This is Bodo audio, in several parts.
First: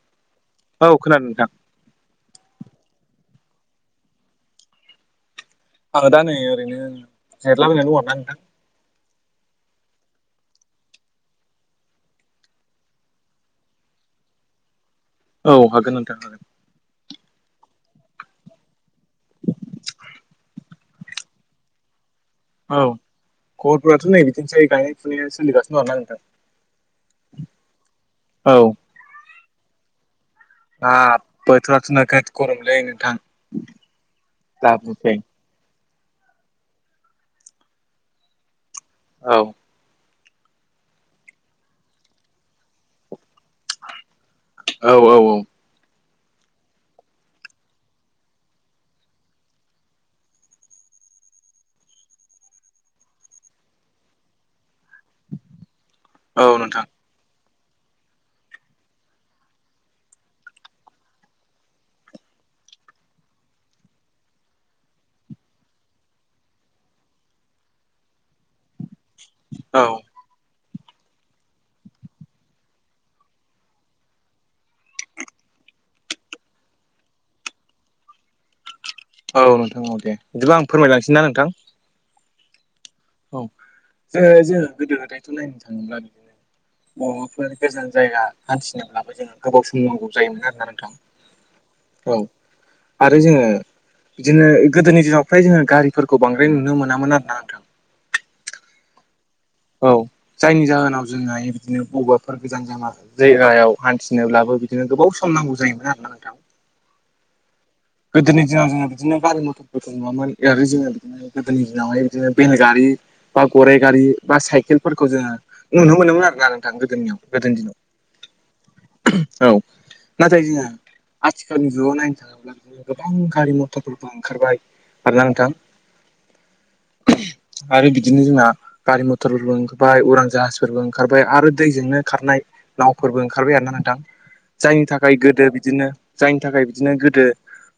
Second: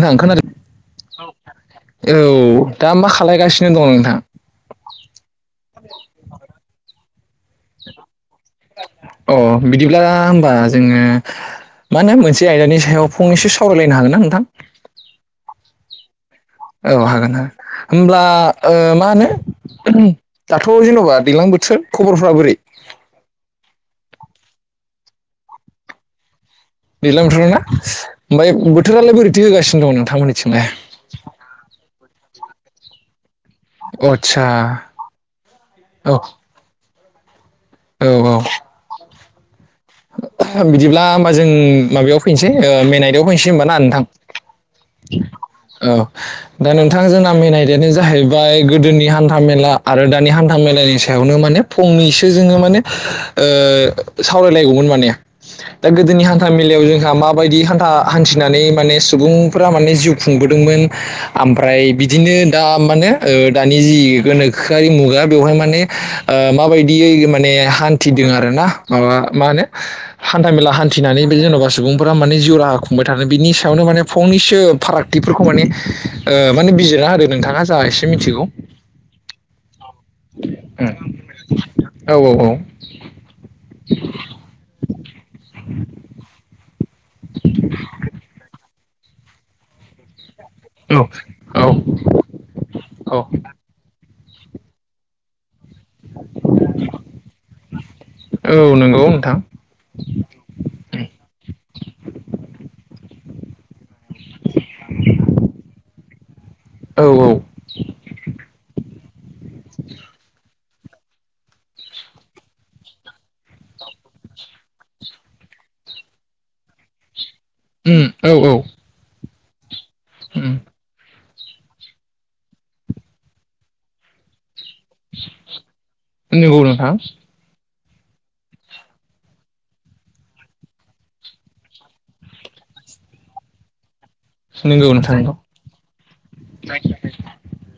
नोंथा खोनादों औ खोनानो नोंथां औ दा मा खालायगासिनो दं नोंथां आङो दा नै ओरैनो जिरलाबायनाय दं आरो ना नोंथां अ बिदिब्ला होमबा जोङो मा होनो मोनसे आयदानि सायाव फंनैसो सावरायलायनो हागोन ना नोंथां औ हागोन नोंथां हागोन औ हागोन होन होमब्ला मा होनो दाथ' जेन'बा दैलां बोथोर खबरफ्रा बोरै औ गरफोराथ' नै बिदिनोसै गायनाय फुनाया सोलिगासिनो दं आरोना नोंथां दैलां बोथोराव ना ओमफ्राय औ बोथोरालाय बोरैथि होगासिनो दं नोंथांमोननिथिंलाय बोथोराथ'नोख गरमलै नोंथां आतसा दाबुसै औ औ औ औ बिदिब्ला होमबा जों माबायाव फैनोसैनाय बेयाव फैनोसै होमबाना नोंथां औ औ औ औ दा नोंथां जोंना मिाय दानो जाहैबाय गोदोनि हान्था मेला आरो दानि हान्था मेलानि सायाव आवनो माने फंनैसो जोङो माने ओ सावराय गौ माने दा गोदोनि औ हान्था मेला नोंथां आव जोंहा मा बायदि हान्था हान्थिनानै माने सुबुंफोरा मान जिउ खुंबोदोंमोन आफ्राय बिदिनो दा माने दानि जि गोनखोआर मुगा बेयावहाय माने माबायदि माने हान्थिदों आरोना ना मा होनो औ हान्था मेला फथिनानै बे जेन'बा सुबुंफोरा माने जिउ राहा खुंबाय थानो बिनि सायावनो माने फंनैसो फारागथिफोरखौ माने ओ माने बिजिरना होदो नोंथाङा जा एसे मिथिगौ औ नोंथां औ दे बिदिब्ला आं फोरमायलांसै ना नोंथां औ औ औ औ जेरै जोङो गोदो गोदायथ' नायनो थाङोब्ला बबावबाफोर गोजान जायगा हान्थिनोब्लाबो जोङो गोबाव सम नांगौ जायोमोन आरो ना नोंथां औ औ आरो जोङो बिदिनो गोदोनि दिनाव फ्राय जोङो गारिफोरखौ बांद्राय नुनो मोनामोन आरोना नोंथां औ नंगौ नोंथां औ जायनि जाहोनाव जोंहा बिदिनो बबावबाफोर गोजान जामा जायगायाव हान्थिनोब्लाबो बिदिनो गोबाव सम नांगौ जायोमोन आरोना नोंथां औ औ गोदोनि दिनाव जोङो बिदिनो गारि मथरफोरखौ नुवामोन [inaudible] जोङो गोदोनि दिनावहाय बिदिनो बेलगारि, बा गराइ गारि, बा साइकेलफोरखौ जोङो नुनो मोनोमोन आरो ना नोंथां गोदोनियाव गोदोनि दिनाव उम औ औ। औ नाथाय उम जोंहा आथिखालनि जुगाव नायनो थाङोब्ला गोबां गारि मथरफोरबो ओंखारबाय आरोना नोंथां नंगौ नोंथां आरो बिदिनो जोंना गारि मथरफोरबो ओंखारबाय उरां जाहाजफोरबो ओंखारबाय आरो दैजोंनो खारनाय नावफोरबो ओंखारबाय आरोना नोंथां जायनि नंगौ नोंथां थाखाय नंगौ गोदो बिदिनो जायनि थाखाय बिदिनो गोदो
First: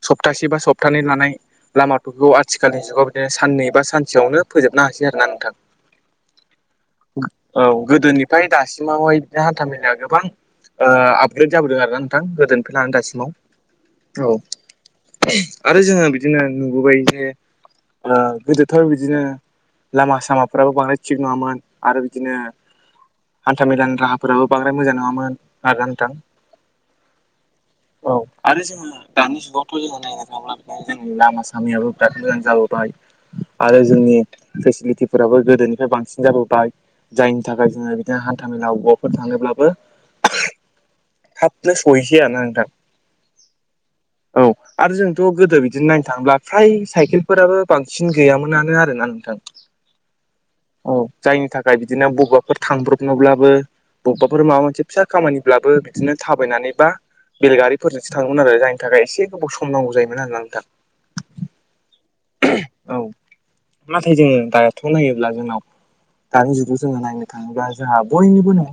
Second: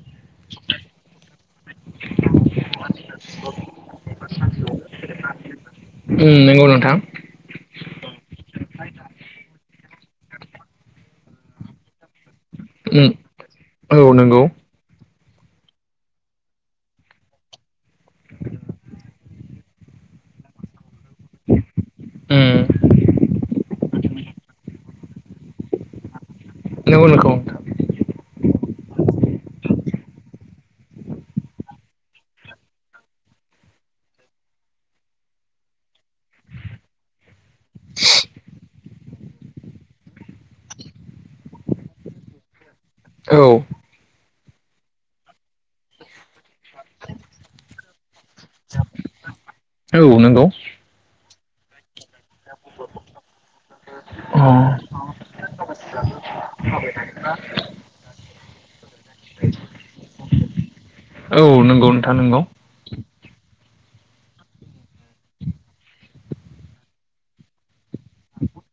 सप्तासे बा सप्तानै लानाय लामाफोरखौ आथिखालनि जुगाव बिदिनो साननै बा सानसेयावनो फोजोबनो हासै आरोना नोंथां उम नंगौ नोंथां औ गोदोनिफ्राय दासिमावहाय बिदिनो हान्था मेेलाया गोबां ओ आपग्रेद जाबोदों आरोना नोंथां गोदोनिफ्राय लानानै उम दासिमाव औ आरो जोङो बिदिनो नुबोबाय जे ओ गोदोथ' बिदिनो। लामा सामाफ्राबो बांदाय थिग नङामोन आरो बिदिनो उम हान्था मेलानि राहाफोराबो बांद्राय मोजां नङामोन [inaudible] नंगौ नंगौ औ आरो जोङो दानि जुगावथ' जोङो नायनो थाङोब्ला बिदिनो जोंनि लामा सामायाबो बिराद मोजां जाबोबाय आरो जोंनि फेसिलिटिफोराबो गोदोनिफ्राय बांसिन जाबोबाय जायनि थाखाय जोङो बिदिनो हान्था मेलायाव बबेबा फोर थाङोब्लाबो थाबनो सहैसै आरो ना नोंथां औ। औ आरो जोंथ' गोदो बिदिनो नायनो थाङोब्ला फ्राय साइकेलफोराबो बांसिन गैयामोनानो आरोना नोंथां औ नंगौ औ जायनि थाखाय बि दिनो बबाफोर थांब्रबनोब्लाबो अ बबेबाफोर माबा मोनसे फिसा खामानिब्लाबो बिदिनो थाबायनानै बा बेलगारिफोरजोंसो थाङोमोन आरो जाय नि थाखाय एसे गोबाव सम नांगौ जायोमोन आरोना नोंथां। औ नंगौ नोंथां नंगौ औ। नाथाय जोङो दाथ' नायोब्ला जोंनाव दानि जुगाव जोङो नायनो थाङोब्ला जोंहा बयनिबो नआव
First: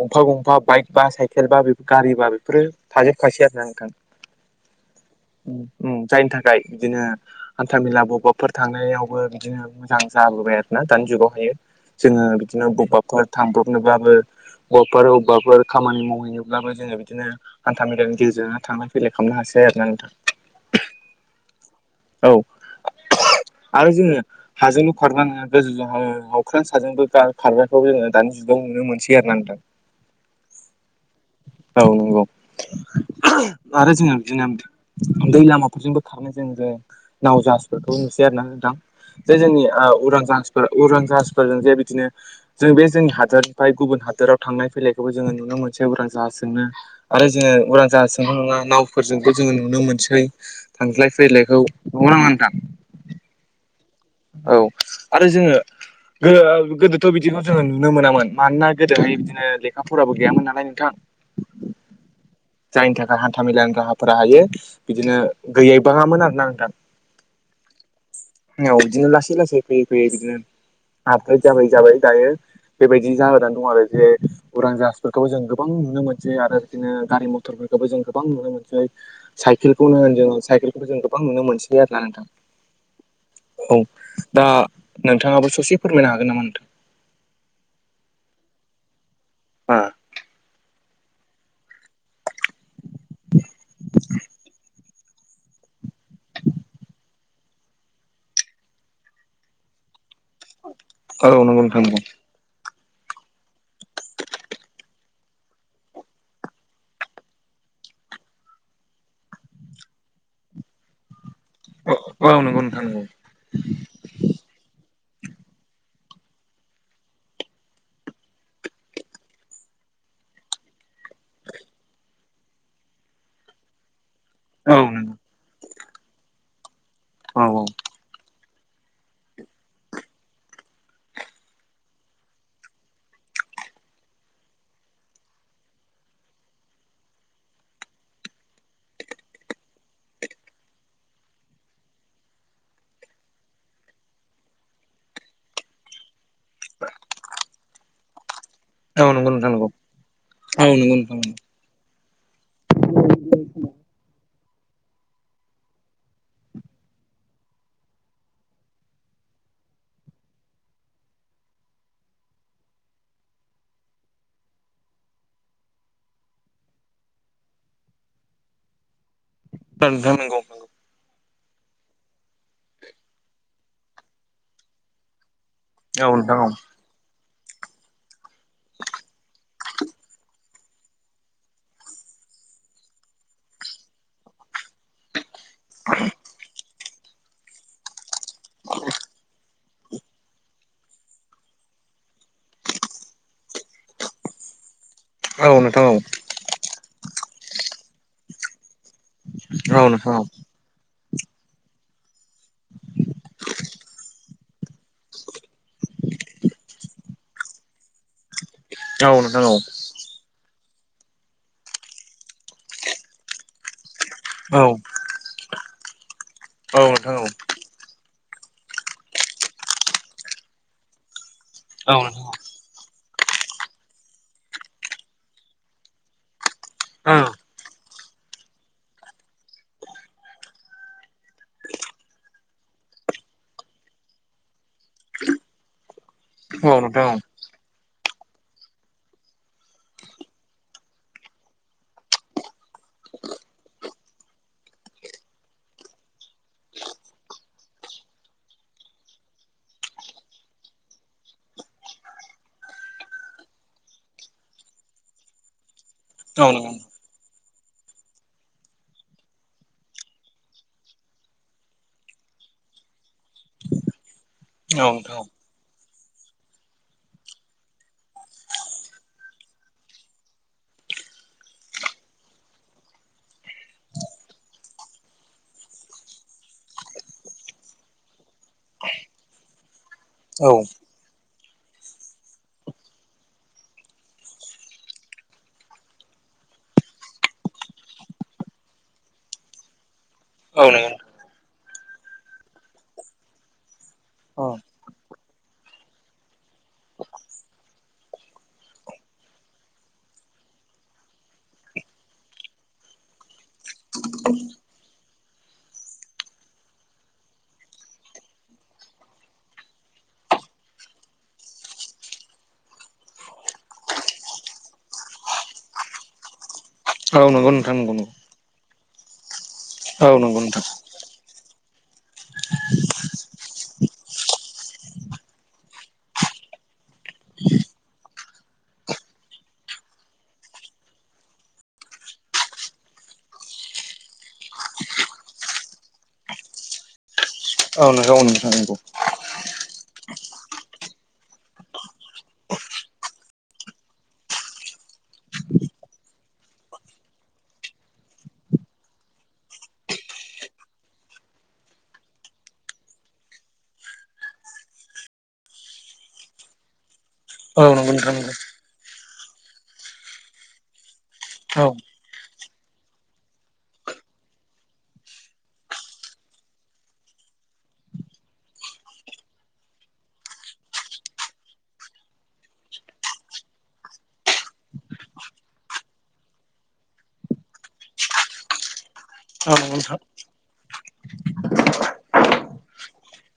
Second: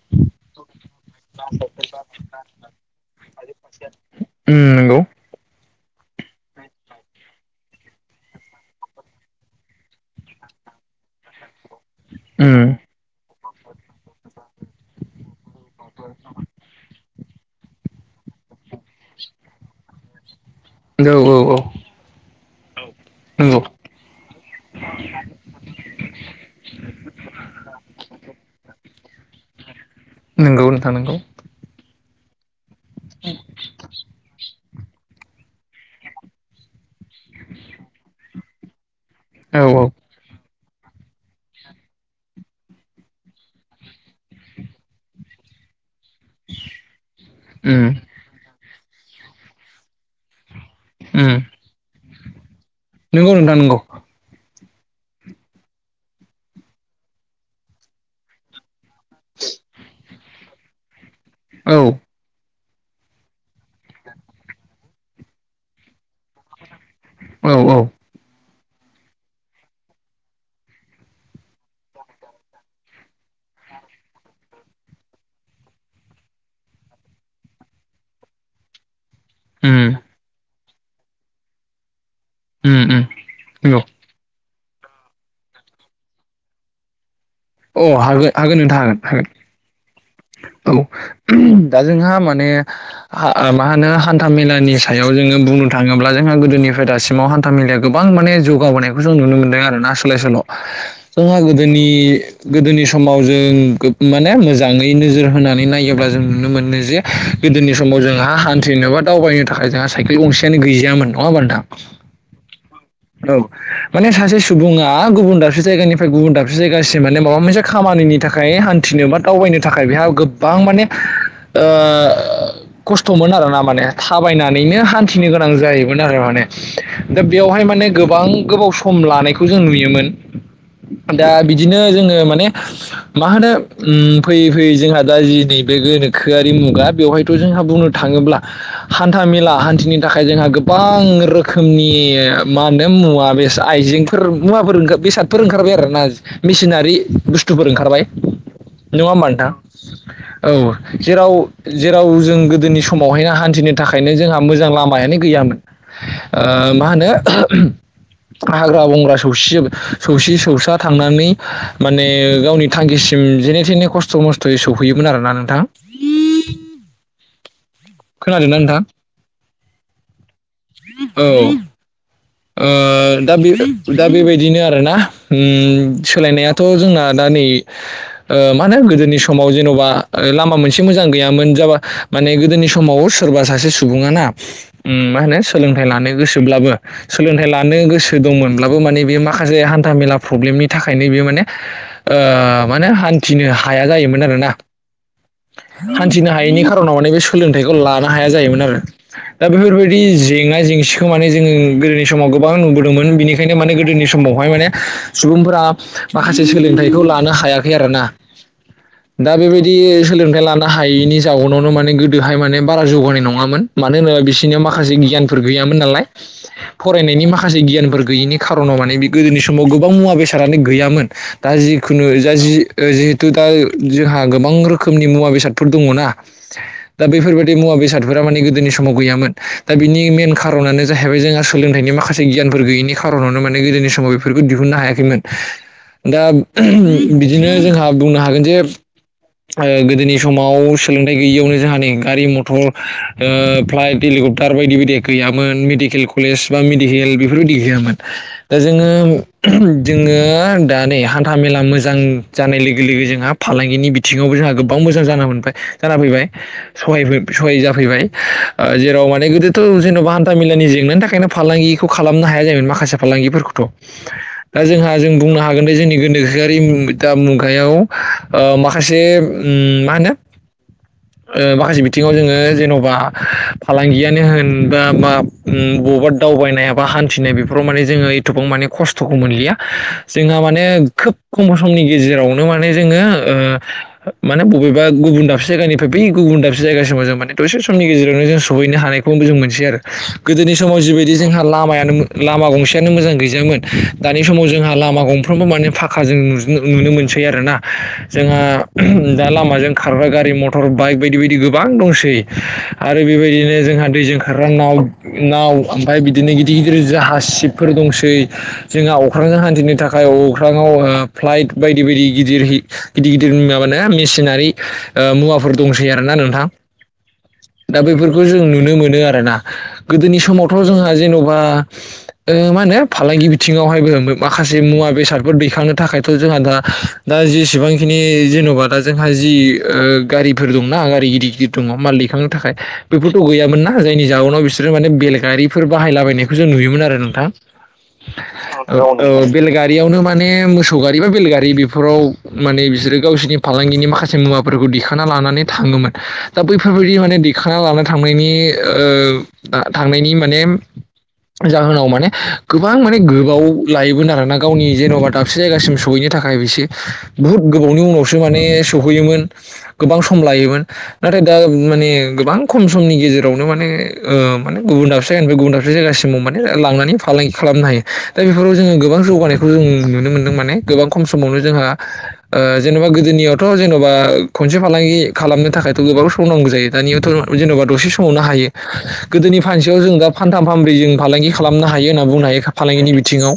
गंफा गंफा बाइक बा साइकेल बा गारि बा बेफोरो थाजोबखासै आरो ना नोंथां ओम नंगौ ओम जायनि थाखाय बिदिनो हान्था मेला बबाफोर थांनायावबो बिदिनो मोजां जाबोबाय आरोना दानि जुगावहायो जोङो बिदिनो बबेबाफोर थांब्रबनोबाबो बबेबाफोर अबेबाफोर खामानि मावहैनोब्लाबो जोङो बिदिनो हान्था मेलानि गेजेरजोंनो थांनानै [inaudible] खालामनो हासै आरो ना नोंथां औ औ नंगौ। आरो जोङो हाजोंल' खारलांनो हाया गोजौजोंबो अख्रां साजोंबो खारनायखौ जोङो दानि जुगाव नुनो मोनसै आरो ना नोंथां नोंगौ नोंथां नोंगौ औ [inaudible] जोंना दै लामाफोरजोंबो खारनाय जों जे नाव जाहासफोरखौ नुसै आरो ना नोंथां जे औ जोंनि औ उरां जाहास जाहाजफोर जों जे बिदिनो जों बे जोंनि हादोरनि गुबुन हादोराव थांनाय फैलायखौबो जोङो नुनो मोनसै उरां जाहासजों नो आरो जोङो उम उरां जाहास जोंल नङा नावफोरजोंबो जोङो नुनो मोनसै थांज्लाय उम फैलायखौ नड़ा नामा नोंथां नंगौ नोंथां नंगौ औ आरो जोङो गोदोथ' बिदिखौ जोङो नुनो मोनामोन मानोना गोदोहाय बिदिनो लेखा फराबो गैयामोन नालाय नोंथां औ‌। जायनि थाखाय हान्था मेलानि राहाफोरा हायो बिदिनो गैयै बाङामोन आरोना नोंथां औ औ। औ बिदिनो लासै लासै फैयै फैयै बिदिनो आपग्रेद जाबोयै जाबोयै दायो बेबायदि जाबोनानै दं आरो जे उरां जाहासफोरखौबो जों गोबां नुनो मोनसै आरो बिदिनो गारि मथर खौबो जों गोबां नुनो मोनसै, उम साइकेलखौनो होन जों, साइकेलखौ जों गोबां नुनो मोनसै आरो ना नोंथां। उम उम। औ नंगौ दा नोंथाङाबो ससे फोरमायनो हागोन नामा नोंथां? औ हागोन हागोन नोंथा हागोन हागोन। औ दा जोंहा माने हा मा होनो हान्था मेलानि सायाव जोङो बुंनो थाङोब्ला जोंहा गोदोनिफ्राय दासि माव हान्थाेया गोबां माने जौगाबोनायखौ जों नुनो मोनदों आरोना सोलाय सोल'। औ जोंहा गोदोनि गोदोनि समाव जों माने मोजाङै नोजोर होनानै नायोब्ला जों नुनो मोनो जे गोदोनि समाव जोंहा हान्थिनो बा दावबायनो थाखाय जोंहा साइकेल गंसेयानो गैजायामोन। नङा होनबा नोंथां? नंगौ नोंथां नंगौ औ माने सासे सुबुङा गुबुन दाबसे जायगानि फ्राय गुबुन दाबसे जायगासिम माने माबा मोनसे खामानिनि थाखाय हान्थिनो बा दावबायनो थाखाय बेहा गोबां माने ओ खस्थ'मोन आरोना माने औ थाबायनानैनो नंगौ हान्थिनो गोनां जायो मोन आरो माने। दा औ बेयावहाय माने गोबां गोबाव सम लानायखौ जों नुयोमोन। दा बिदिनो जों जोङो माने मा होनो ओम फैयै फैयै जोंहा दा जि नै बे गोनोखोआरि मुगा बेवहायथ' जोंहा बुंनो थाङोब्ला हान्था मेला हान्थिनि थाखाय जोंहा गोबां रोखोमनि मा होनो मुवा बे आइजेंफोर मुवाफोर ओंखार बेसादफोर ओंखारबाय आरोना, मेसिनारि बुस्थुफोर ओंखारबाय। नङा औ होमबा नंगौ नोंथां? नंगौ औ नंगौ नोंथां नंगौ नोंथां नंगौ जेराव जेराव जों गोदोनि समावहायनो हान्थिनो थाखायनो जोंहा मोजां लामायानो गैयामोन। ओ मा होनो हाग्रा बंग्रा सौसिजुब सौसि सौसा थांनानै माने गावनि थांखिसिम जेने थेने खस्थ' मस्थ'यै सौफैयोमोन आरोना नोंथां। [unintelligible] खोनादोंना नोंथां? औ नोंथां नंगौ नंगौ। औ ओ दा बेबा दा बेबायदिनो आरोना। ओम औ नोंथां औ सोलायनायाथ' जोंना दा नै मा होनो गोदोनि समाव जेन'बा लामा मोनसे मोजां गैयामोन जाबा माने गोदोनि समाव सोरबा सासे सुबुङाना मा होनो सोलोंथाइ लानो गोसोब्लाबो सोलोंथाइ लानो गोसो दंमोनब्लाबो माने बे माखासे हान्था मेला प्रब्लेमनि थाखायनो बेयो माने ओ माने हान्थिनो हाया जायोमोन आरो ना। औ नोंथां। औ हान्थिनो हायैनि खारनावनो बे सोलोंथाइखौ लानो हाया जायोमोन आरो। दा बेफोरबायदि जेंना जेंसि खौ माने जोङो गोदोनि समाव गोबां नुबोदोंमोन बेनिखायनो माने गोदोनि समावहाय माने सुबुंफोरा माखासे सोलोंथाइखौ लानो हायाखै आरोना। औ नोंथां औ दा नोंथां बे बायदि सोलोंथाइ लानो हायैनि जाउनावनो माने गोदोहाय माने बारा जौगानाय नङामोन। मानो होनोबा बिसोरनि औ माखासे गियानफोर गैयामोन नालाय, औ नोंथां औ नोंथां फरायनायनि माखासे गियानफोर गैयिनि खार'नाव माने बे गोदोनि समाव गोबां मुवा बेसादानो गैयामोन दा जिखुनु जा जि जि दा जोंहा गोबां रोखोमनि मुवा बेसादफोर दङ'ना, दा बेफोरबायदि मुवा बेसाद फोरा माने गोदोनि समाव गैयामोन दा बिनि मेइन खार'नानो जाहैबाय जोंहा सोलोंथाइनि माखासे गियानफोर गैयिनि खार'नावनो माने गोदोनि समाव बेफोरखौ दिहुननो हायाखैमोन। दा औ बिदिनो जोंहा बुंनो हागोन जे ओ गोदोनि समाव सोलोंथाइ गैयियावनो जोंहानि गारि मथर ओ फ्लाइट हेलीकप्टार बायदि बायदिया गैयामोन मेडिकेल कलेज बा मेडिकेल बेफोरबायदि गैयामोन। दा जोङो जोङो दा नै हान्था मेला मोजां जानाय लोगो लोगो जोंहा फालांगिनि बिथिङावबो जोंहा गोबां मोजां जाना मोनबाय जाना फैबाय नोंथां औ सहाय जाफैबाय ओ जेराव माने गोदोथ' जेन'बा हान्था मेलानि जेंनानि थाखायनो फालांगिखौ खालामनो हाया जायोमोन माखासे फालांगिफोरखौथ' दा औ जोंहा जों नोंथां बुंनो हागोन दे जोंनि गोनोखोआरि दा मुगायाव ओ माखासे मा होनो [inaudible] ओ माखासे बिथिङाव जोङो जेन'बा फालांगियानो होनबा बा ब'बा दाउ दावबायनाया एबा हान्थिनाय बेफोराव माने जोङो एथुबां माने खस्थ'खौ मोनलिया जोंहा औ माने खोब खम समनि गेजेरावनो माने जोङो ओ माने बबेबा गुबुन दाबसे जायगानिफ्राय बै गुबुन दाबसे जायगासिम जों माने दसे समनि गेजेरावनो जों सहैनो हानायखौ जों मोनसै आरो गोदोनि औ समाव नंगौ जिबायदि जोंहा लामायानो लामा गंसेआनो मोजां गैजायामोन बे औ समाव जोंहा लामा गंफ्रोमबो माने फाखाजों नुनो मोनसै आरोना जोंहा दा लामाजों खारग्रा गारि मथर बाइक बायदि बायदि गोबां दंसै आरो बेबायदिनो जोंहा दैजों खारग्रा नाव नाव ओमफ्राय बिदिनो गिदिर गिदिर जाहा सिबफोर दंसै जोंहा अख्रांजों हान्थिनो थाखाय अख्राङाव फ्लाइट बायदि बायदि गिदिर गिदिर गिदिर गिर माबानाया मेसिनारि ओ मुवाफोर दंसै आरोना नोंथां औ नंगौ नोंथां दा नंगौ नंगौ बैफोरखौ जों नुनो मोनो आरोना औ गोदोनि नंगौ नोंथां समावथ' जोंहा जेन'बा ओ मा होनो फालांगि बिथिङाव माखासे मुवा बेसादफोर दैखांनो थाखायथ' जोंहा दा दा जेसेबां बिखिनि जेन'बा दा जोंहा जि ओ गारिफोर दंना गारि गिदिर गिदिर दङ माल दैखांनो थाखाय बेफोरथ' गैयामोनना जायनि जाउनाव बिसोरो माने बेलगारिफोर बाहायलाबायनायखौ जों नुयोमोन आरो नोंथां औ नंगौ नोंथां नंगौ औ औ बेलगारियावनो माने मोसौ गारि बा बेलगारि बेफोराव माने बिसोरो गावसोरनि फालांगिनि माखासे मुवाफोरखौ दिखांना लानानै थाङोमोन दा बैफोर बायदि माने दिखांना लाना थांनायनि ओ थांनायनि माने जाहोनाव माने गोबां माने गोबाव लायोमोन आरोना गावनि जेन'बा दाबसे जायगासिम सहैनो थाखाय बेसे बुहुत औ गोबावनि नंगौ नोंथां उनावसो नंगौ माने सहैयोमोन गोबां सम लायोमोन नाथाय दा औ माने गोबां खम समनि गेजेरावनो माने ओ माने गुबुन दाबसे जायगानिफ्राय गुबुन दाबसे जायगासिमाव माने लांनानै फालांगि खालामनो हायो दा बेफोराव जोङो गोबां जौगानायखौ जों नुनो मोन्दों माने गोबां खम समावनो जोंहा ओ जेन'बा गोदोनियावथ' जेन'बा खनसे फालांगि खालामनो थाखायथ' गोबां समनांगौ जायो दानियावथ' जेन'बा दसे समावनो हायो गोदोनि औ नंगौ फानसेयाव जों नोंथां दा फानथाम फानब्रै जों फालांगि खालामनो हायो होनना बुंनो हायो फालांगिनि बिथिङाव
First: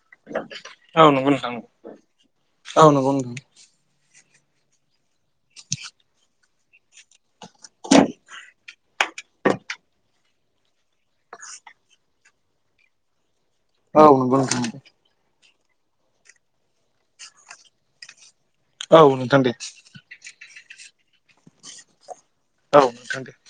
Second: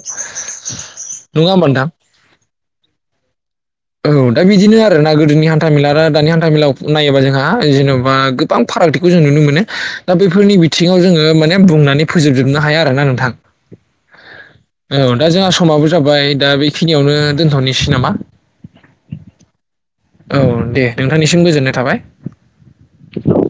औ नंगौ नङा होमबा नोंथां औ नंगौ नोंथां औ दा बिदिनो आरो ना गोदोनि हान्था मेला आरो दानि हान्था मेलायाव नायोबा जोंहा जेन'बा गोबां फारागथिखौ जों नुनो मोनो दा बेफोरनि बिथिङाव जोङो माने बुंनानै फोजोबजुबनो हाया आरो ना नोंथां औ औ दा जोंहा समाबो जाबाय दा बेखिनियावनो दोनथ'नोसै नामा औ नोंथां दे औ दे नोंथांनिसिम गोजोननाय थाबाय औ नोंथां दे औ